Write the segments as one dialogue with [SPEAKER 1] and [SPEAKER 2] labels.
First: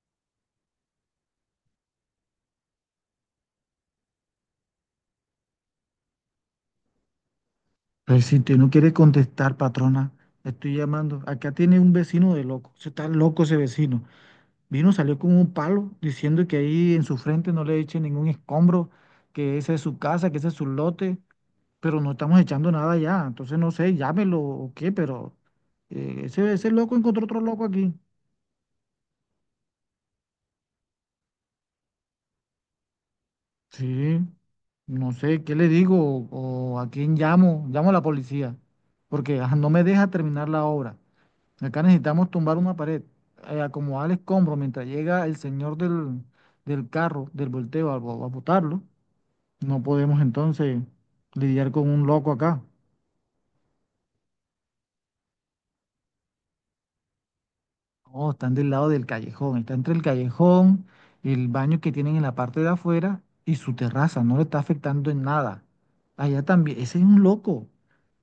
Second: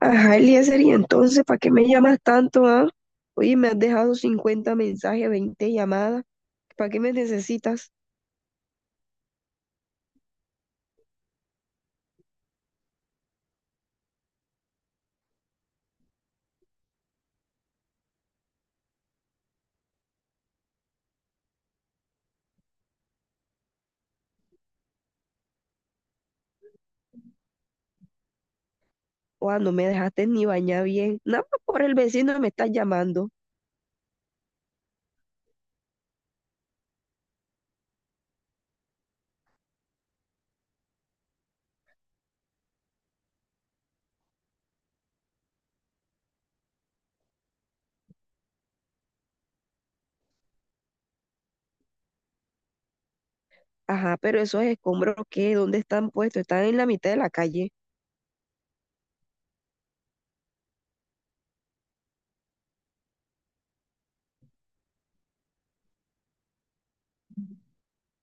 [SPEAKER 1] Ajá, Eliezer, y entonces, ¿para qué me llamas tanto, ah? Oye, me has dejado 50 mensajes, 20 llamadas. ¿Para qué me necesitas?
[SPEAKER 2] Pues si usted no quiere contestar, patrona, le estoy llamando. Acá tiene un vecino de loco. Se está loco ese vecino. Vino, salió con un palo diciendo que ahí en su frente no le echen ningún escombro, que esa es su casa, que ese es su lote, pero no estamos echando nada ya. Entonces no sé, llámelo o qué, pero ese loco encontró otro loco aquí.
[SPEAKER 1] Oa, no me dejaste ni bañar bien. Nada más por el vecino me estás llamando.
[SPEAKER 2] Sí, no sé, ¿qué le digo? ¿O a quién llamo? Llamo a la policía, porque no me deja terminar la obra. Acá necesitamos tumbar una pared, acomodar el escombro mientras llega el señor del carro, del volteo, a botarlo. No podemos entonces lidiar con un loco acá.
[SPEAKER 1] Ajá, pero esos escombros, ¿qué? ¿Dónde están puestos? Están en la mitad de la calle.
[SPEAKER 2] Oh, están del lado del callejón, está entre el callejón, el baño que tienen en la parte de afuera y su terraza, no le está afectando en nada. Allá también, ese es un loco.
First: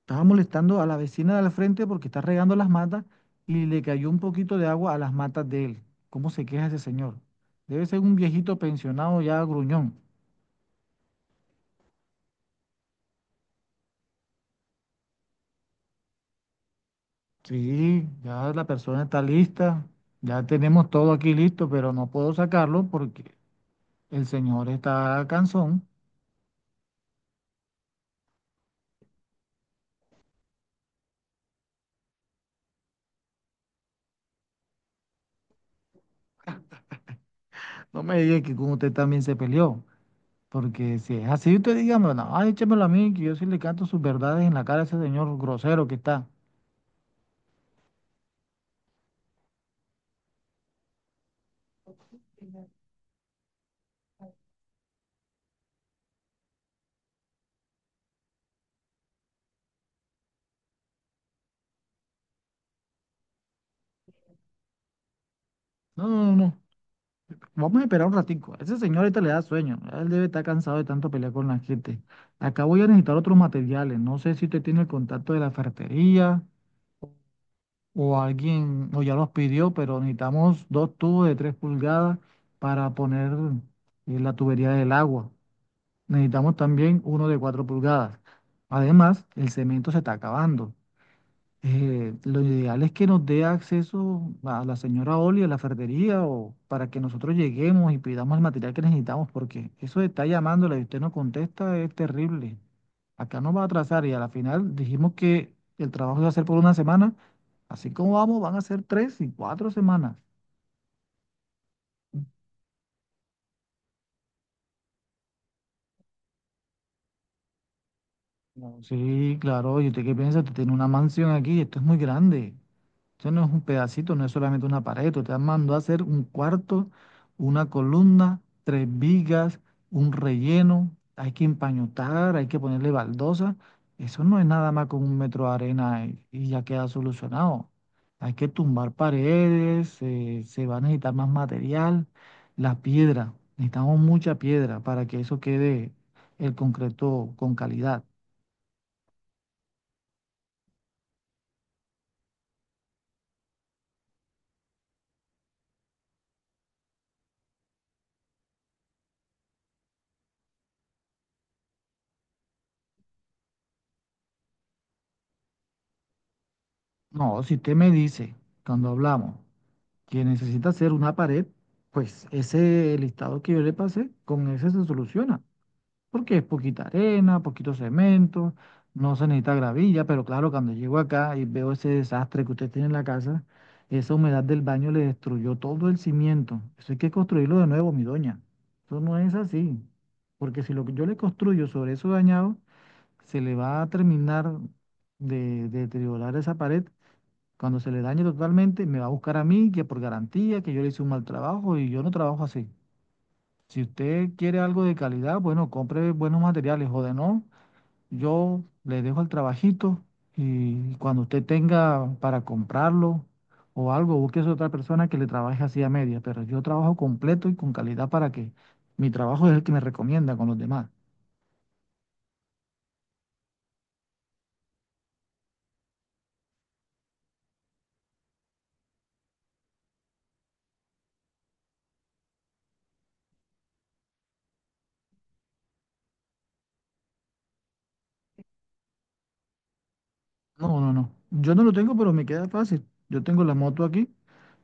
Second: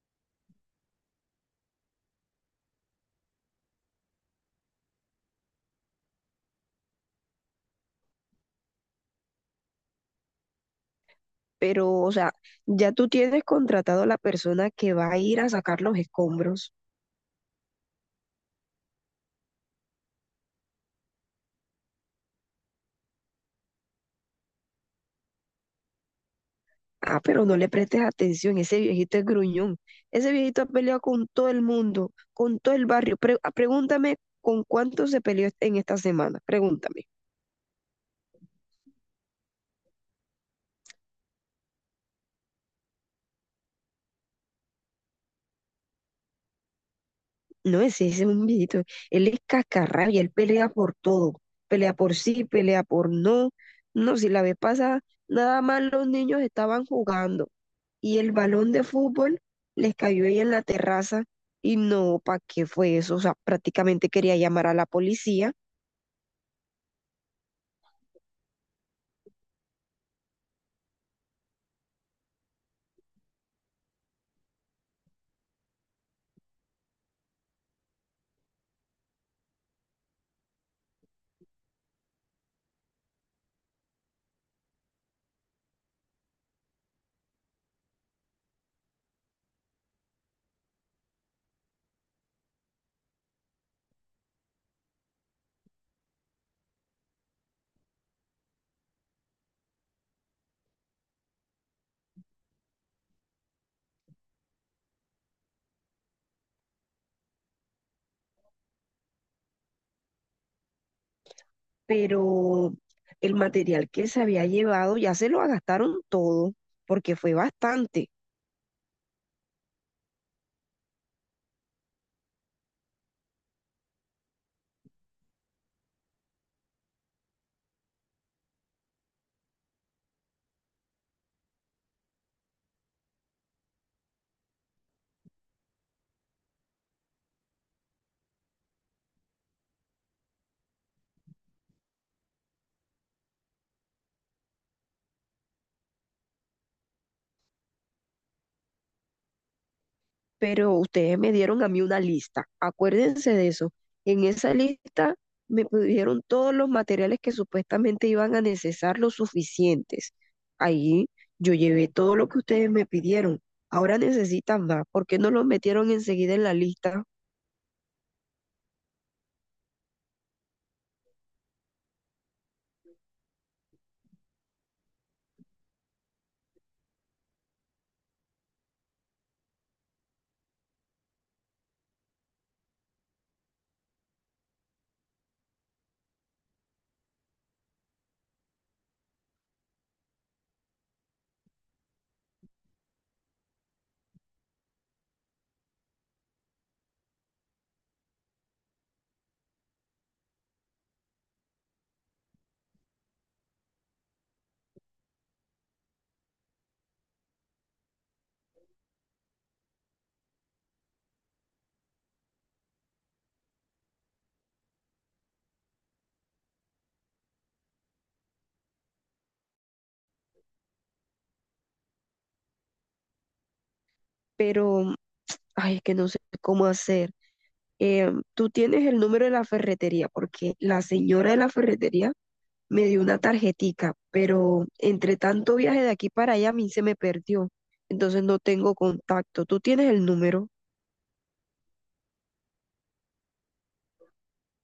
[SPEAKER 2] Estaba molestando a la vecina de al frente porque está regando las matas y le cayó un poquito de agua a las matas de él. ¿Cómo se queja ese señor? Debe ser un viejito pensionado ya gruñón.
[SPEAKER 1] Pero, o sea, ya tú tienes contratado a la persona que va a ir a sacar los escombros.
[SPEAKER 2] Sí, ya la persona está lista, ya tenemos todo aquí listo, pero no puedo sacarlo porque el señor está cansón.
[SPEAKER 1] Ah, pero no le prestes atención, ese viejito es gruñón. Ese viejito ha peleado con todo el mundo, con todo el barrio. Pregúntame con cuánto se peleó en esta semana, pregúntame.
[SPEAKER 2] No me diga que con usted también se peleó, porque si es así, usted dígame, no, ay, échemelo a mí, que yo sí le canto sus verdades en la cara a ese señor grosero que está.
[SPEAKER 1] No, ese es un viejito, él es cascarrabia, él pelea por todo, pelea por sí, pelea por no. No, si la vez pasada, nada más los niños estaban jugando y el balón de fútbol les cayó ahí en la terraza y no, ¿para qué fue eso? O sea, prácticamente quería llamar a la policía.
[SPEAKER 2] No, no, no, no. Vamos a esperar un ratico. Ese señor ahorita le da sueño. Él debe estar cansado de tanto pelear con la gente. Acá voy a necesitar otros materiales. No sé si usted tiene el contacto de la ferretería o alguien, o ya los pidió, pero necesitamos dos tubos de 3 pulgadas para poner la tubería del agua. Necesitamos también uno de 4 pulgadas. Además, el cemento se está acabando. Lo ideal es que nos dé acceso a la señora Oli, a la ferretería, o para que nosotros lleguemos y pidamos el material que necesitamos, porque eso de estar llamándola y usted no contesta es terrible. Acá nos va a atrasar y a la final dijimos que el trabajo iba a ser por una semana. Así como vamos, van a ser 3 y 4 semanas.
[SPEAKER 1] Pero el material que se había llevado ya se lo gastaron todo, porque fue bastante.
[SPEAKER 2] No, sí, claro, ¿y usted qué piensa? Usted tiene una mansión aquí, esto es muy grande. Esto no es un pedacito, no es solamente una pared. Usted mandó a hacer un cuarto, una columna, tres vigas, un relleno. Hay que empañotar, hay que ponerle baldosa. Eso no es nada más con un metro de arena y ya queda solucionado. Hay que tumbar paredes, se va a necesitar más material. La piedra, necesitamos mucha piedra para que eso quede el concreto con calidad.
[SPEAKER 1] Pero ustedes me dieron a mí una lista, acuérdense de eso. En esa lista me pidieron todos los materiales que supuestamente iban a necesitar los suficientes. Ahí yo llevé todo lo que ustedes me pidieron. Ahora necesitan más. ¿Por qué no los metieron enseguida en la lista?
[SPEAKER 2] No, si usted me dice cuando hablamos que necesita hacer una pared, pues ese listado que yo le pasé, con ese se soluciona, porque es poquita arena, poquito cemento, no se necesita gravilla, pero claro, cuando llego acá y veo ese desastre que usted tiene en la casa, esa humedad del baño le destruyó todo el cimiento. Eso hay que construirlo de nuevo, mi doña. Eso no es así, porque si lo que yo le construyo sobre eso dañado, se le va a terminar de deteriorar esa pared cuando se le dañe totalmente, me va a buscar a mí, que por garantía, que yo le hice un mal trabajo y yo no trabajo así. Si usted quiere algo de calidad, bueno, compre buenos materiales o de no, yo le dejo el trabajito y cuando usted tenga para comprarlo o algo, busque a otra persona que le trabaje así a media, pero yo trabajo completo y con calidad para que mi trabajo es el que me recomienda con los demás.
[SPEAKER 1] Pero, ay, que no sé cómo hacer. Tú tienes el número de la ferretería, porque la señora de la ferretería me dio una tarjetica, pero entre tanto viaje de aquí para allá a mí se me perdió, entonces no tengo contacto. ¿Tú tienes el número?
[SPEAKER 2] No, no, no. Yo no lo tengo, pero me queda fácil. Yo tengo la moto aquí.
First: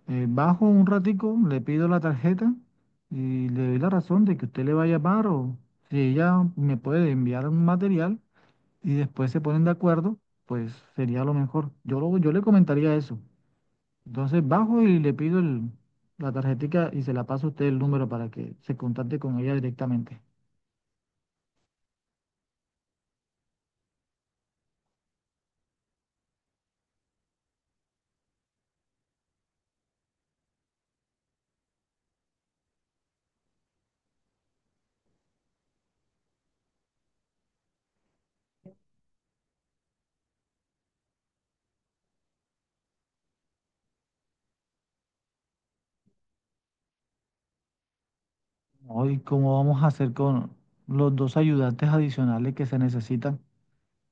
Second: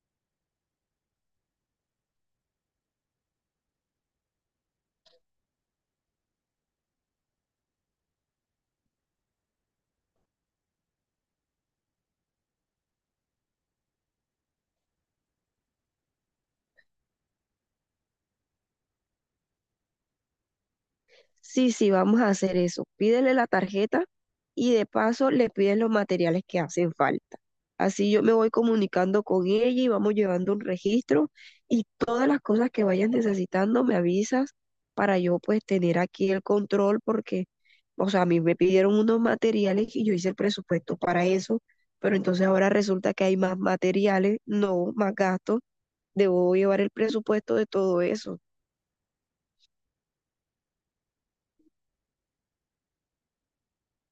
[SPEAKER 2] Bajo un ratico, le pido la tarjeta y le doy la razón de que usted le va a llamar o si ella me puede enviar un material y después se ponen de acuerdo, pues sería lo mejor. Yo le comentaría eso. Entonces bajo y le pido la tarjetica y se la paso a usted el número para que se contacte con ella directamente.
[SPEAKER 1] Sí, sí, vamos a hacer eso. Pídele la tarjeta y de paso le pides los materiales que hacen falta. Así yo me voy comunicando con ella y vamos llevando un registro y todas las cosas que vayas necesitando me avisas para yo pues tener aquí el control porque, o sea, a mí me pidieron unos materiales y yo hice el presupuesto para eso, pero entonces ahora resulta que hay más materiales, no más gastos, debo llevar el presupuesto de todo eso.
[SPEAKER 2] Hoy, ¿cómo vamos a hacer con los dos ayudantes adicionales que se necesitan?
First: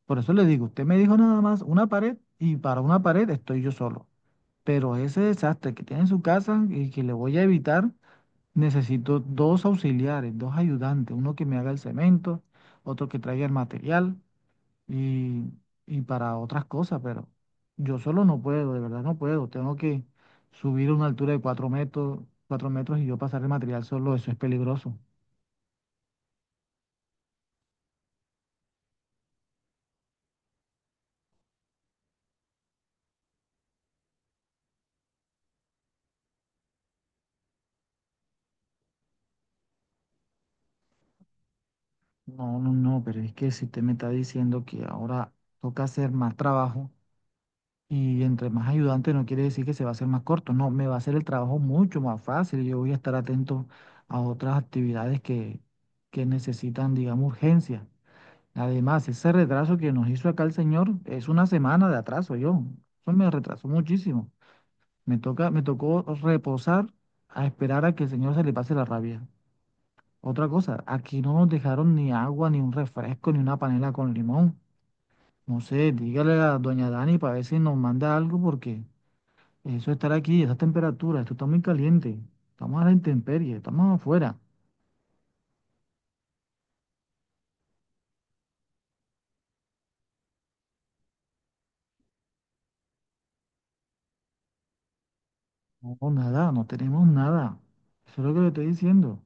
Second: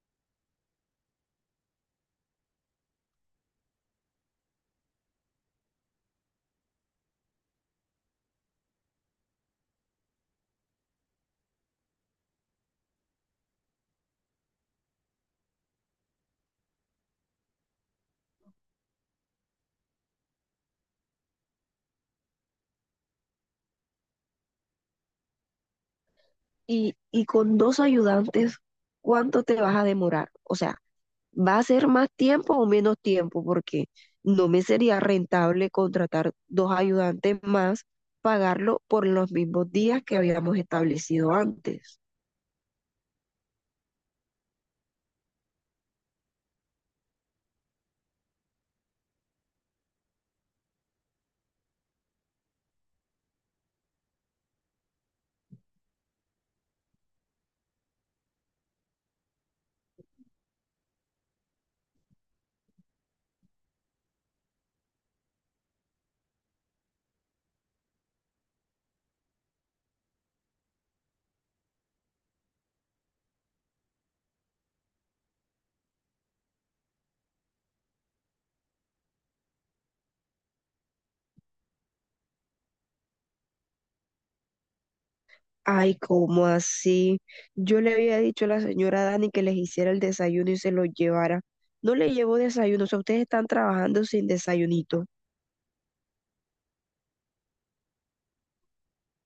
[SPEAKER 2] Por eso le digo, usted me dijo nada más una pared y para una pared estoy yo solo. Pero ese desastre que tiene en su casa y que le voy a evitar, necesito dos auxiliares, dos ayudantes, uno que me haga el cemento, otro que traiga el material y, y para otras cosas, pero yo solo no puedo, de verdad no puedo. Tengo que subir a una altura de 4 metros, 4 metros, y yo pasar el material solo, eso es peligroso.
[SPEAKER 1] Y con 2 ayudantes, ¿cuánto te vas a demorar? O sea, ¿va a ser más tiempo o menos tiempo? Porque no me sería rentable contratar 2 ayudantes más, pagarlo por los mismos días que habíamos establecido antes.
[SPEAKER 2] No, no, no, pero es que si usted me está diciendo que ahora toca hacer más trabajo. Y entre más ayudante no quiere decir que se va a hacer más corto, no, me va a hacer el trabajo mucho más fácil. Yo voy a estar atento a otras actividades que necesitan, digamos, urgencia. Además, ese retraso que nos hizo acá el señor es una semana de atraso, yo. Eso me retrasó muchísimo. Me toca, me tocó reposar, a esperar a que el señor se le pase la rabia. Otra cosa, aquí no nos dejaron ni agua, ni un refresco, ni una panela con limón. No sé, dígale a doña Dani para ver si nos manda algo porque, eso, estar aquí, esas temperaturas, esto está muy caliente. Estamos a la intemperie, estamos afuera.
[SPEAKER 1] Ay, ¿cómo así? Yo le había dicho a la señora Dani que les hiciera el desayuno y se lo llevara. No le llevo desayuno, o sea, ustedes están trabajando sin desayunito.
[SPEAKER 2] No, nada, no tenemos nada. Eso es lo que le estoy diciendo.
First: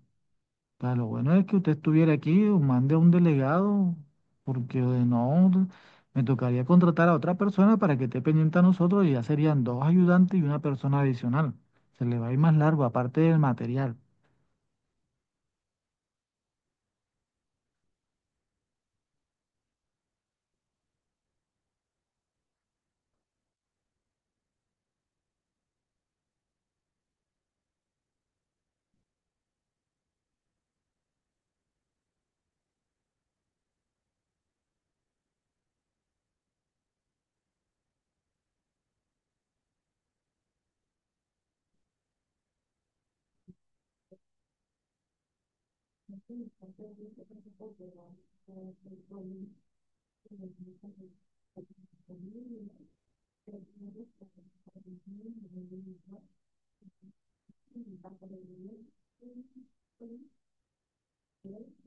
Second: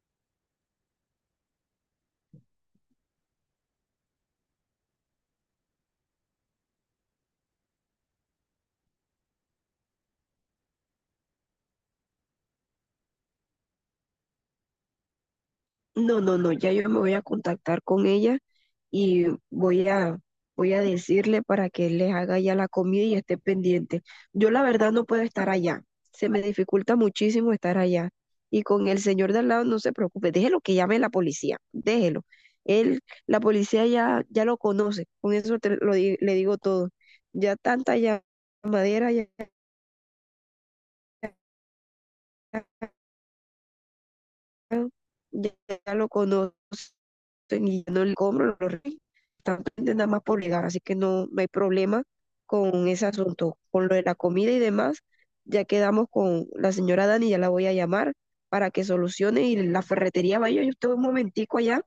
[SPEAKER 2] Pero lo bueno es que usted estuviera aquí o mande a un delegado, porque de no, me tocaría contratar a otra persona para que esté pendiente a nosotros y ya serían dos ayudantes y una persona adicional. Se le va a ir más largo, aparte del material.
[SPEAKER 1] No, no, no, ya yo me voy a contactar con ella y voy a decirle para que él les haga ya la comida y esté pendiente. Yo la verdad no puedo estar allá, se me dificulta muchísimo estar allá. Y con el señor de al lado no se preocupe, déjelo que llame la policía, déjelo. Él, la policía ya lo conoce, con eso le digo todo. Ya tanta llamadera, ya, ya lo conocen y ya no le compro, lo rey, están pendientes nada más por llegar, así que no, no hay problema con ese asunto, con lo de la comida y demás, ya quedamos con la señora Dani, ya la voy a llamar para que solucione y la ferretería vaya, yo estoy un momentico allá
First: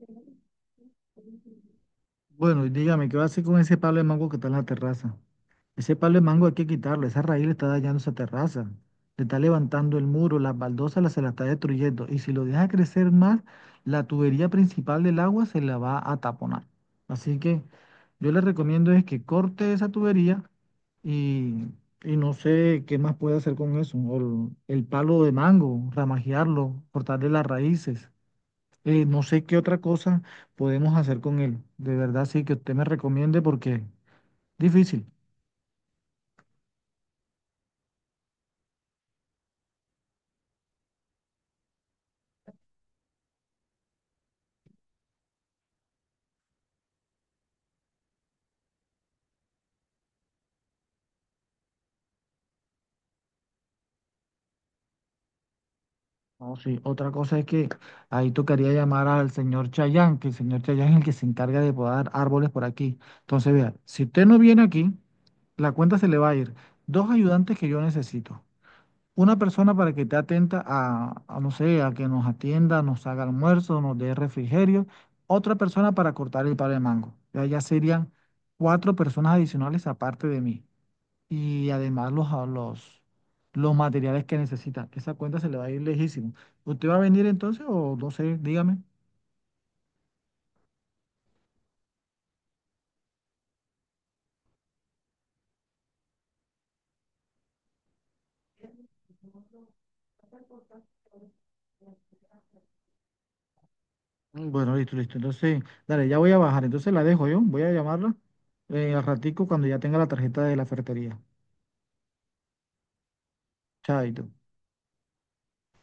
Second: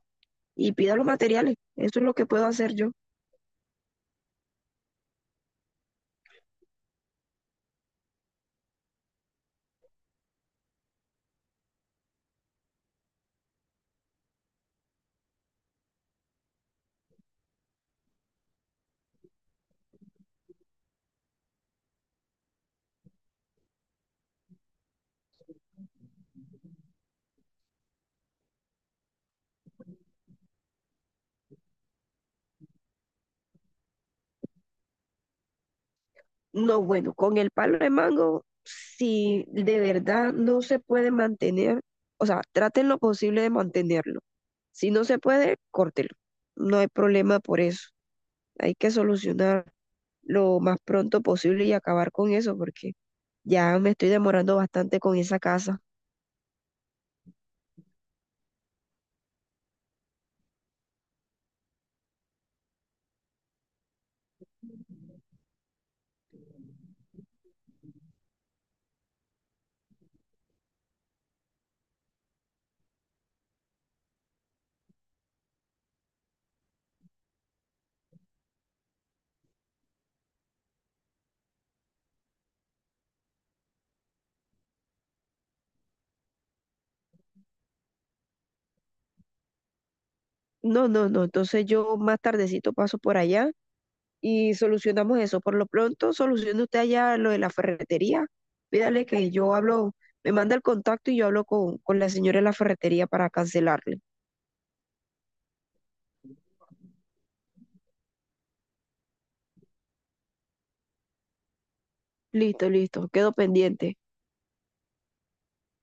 [SPEAKER 1] y pida los materiales, eso es lo que puedo
[SPEAKER 2] Bueno, y
[SPEAKER 1] hacer yo.
[SPEAKER 2] dígame, ¿qué va a hacer con ese palo de mango que está en la terraza? Ese palo de mango hay que quitarlo, esa raíz le está dañando esa terraza, le está levantando el muro, las baldosas se la está destruyendo, y si lo deja crecer más, la tubería principal del agua se la va a taponar. Así que yo le recomiendo es que corte esa tubería y, y no sé qué más puede hacer con eso, o el palo de mango, ramajearlo, cortarle las raíces. No sé qué otra cosa podemos hacer con él. De verdad, sí, que usted me recomiende porque difícil.
[SPEAKER 1] No, bueno, con el palo de mango, si de verdad no se puede mantener, o sea, traten lo posible de mantenerlo. Si no se puede, córtelo. No hay problema por eso. Hay que solucionar lo más pronto posible y acabar con eso porque ya me estoy demorando bastante con esa casa.
[SPEAKER 2] No, sí. Otra cosa es que ahí tocaría llamar al señor Chayán, que el señor Chayán es el que se encarga de podar árboles por aquí. Entonces, vea, si usted no viene aquí, la cuenta se le va a ir. Dos ayudantes que yo necesito. Una persona para que esté atenta a, no sé, a que nos atienda, nos haga almuerzo, nos dé refrigerio. Otra persona para cortar el palo de mango. Ya, ya serían cuatro personas adicionales aparte de mí. Y además los materiales que necesita. Esa cuenta se le va a ir lejísimo. ¿Usted va a venir entonces o no sé? Dígame.
[SPEAKER 1] No, no, no. Entonces yo más tardecito paso por allá y solucionamos eso. Por lo pronto, solucione usted allá lo de la ferretería. Pídale que yo hablo, me manda el contacto y yo hablo con la señora de la ferretería para cancelarle.
[SPEAKER 2] Mm, bueno, listo, listo. Entonces, dale, ya voy a bajar. Entonces la dejo yo. Voy a llamarla al ratico cuando ya tenga la tarjeta de la ferretería.
[SPEAKER 1] Listo, listo, quedo pendiente.
[SPEAKER 2] Chaito.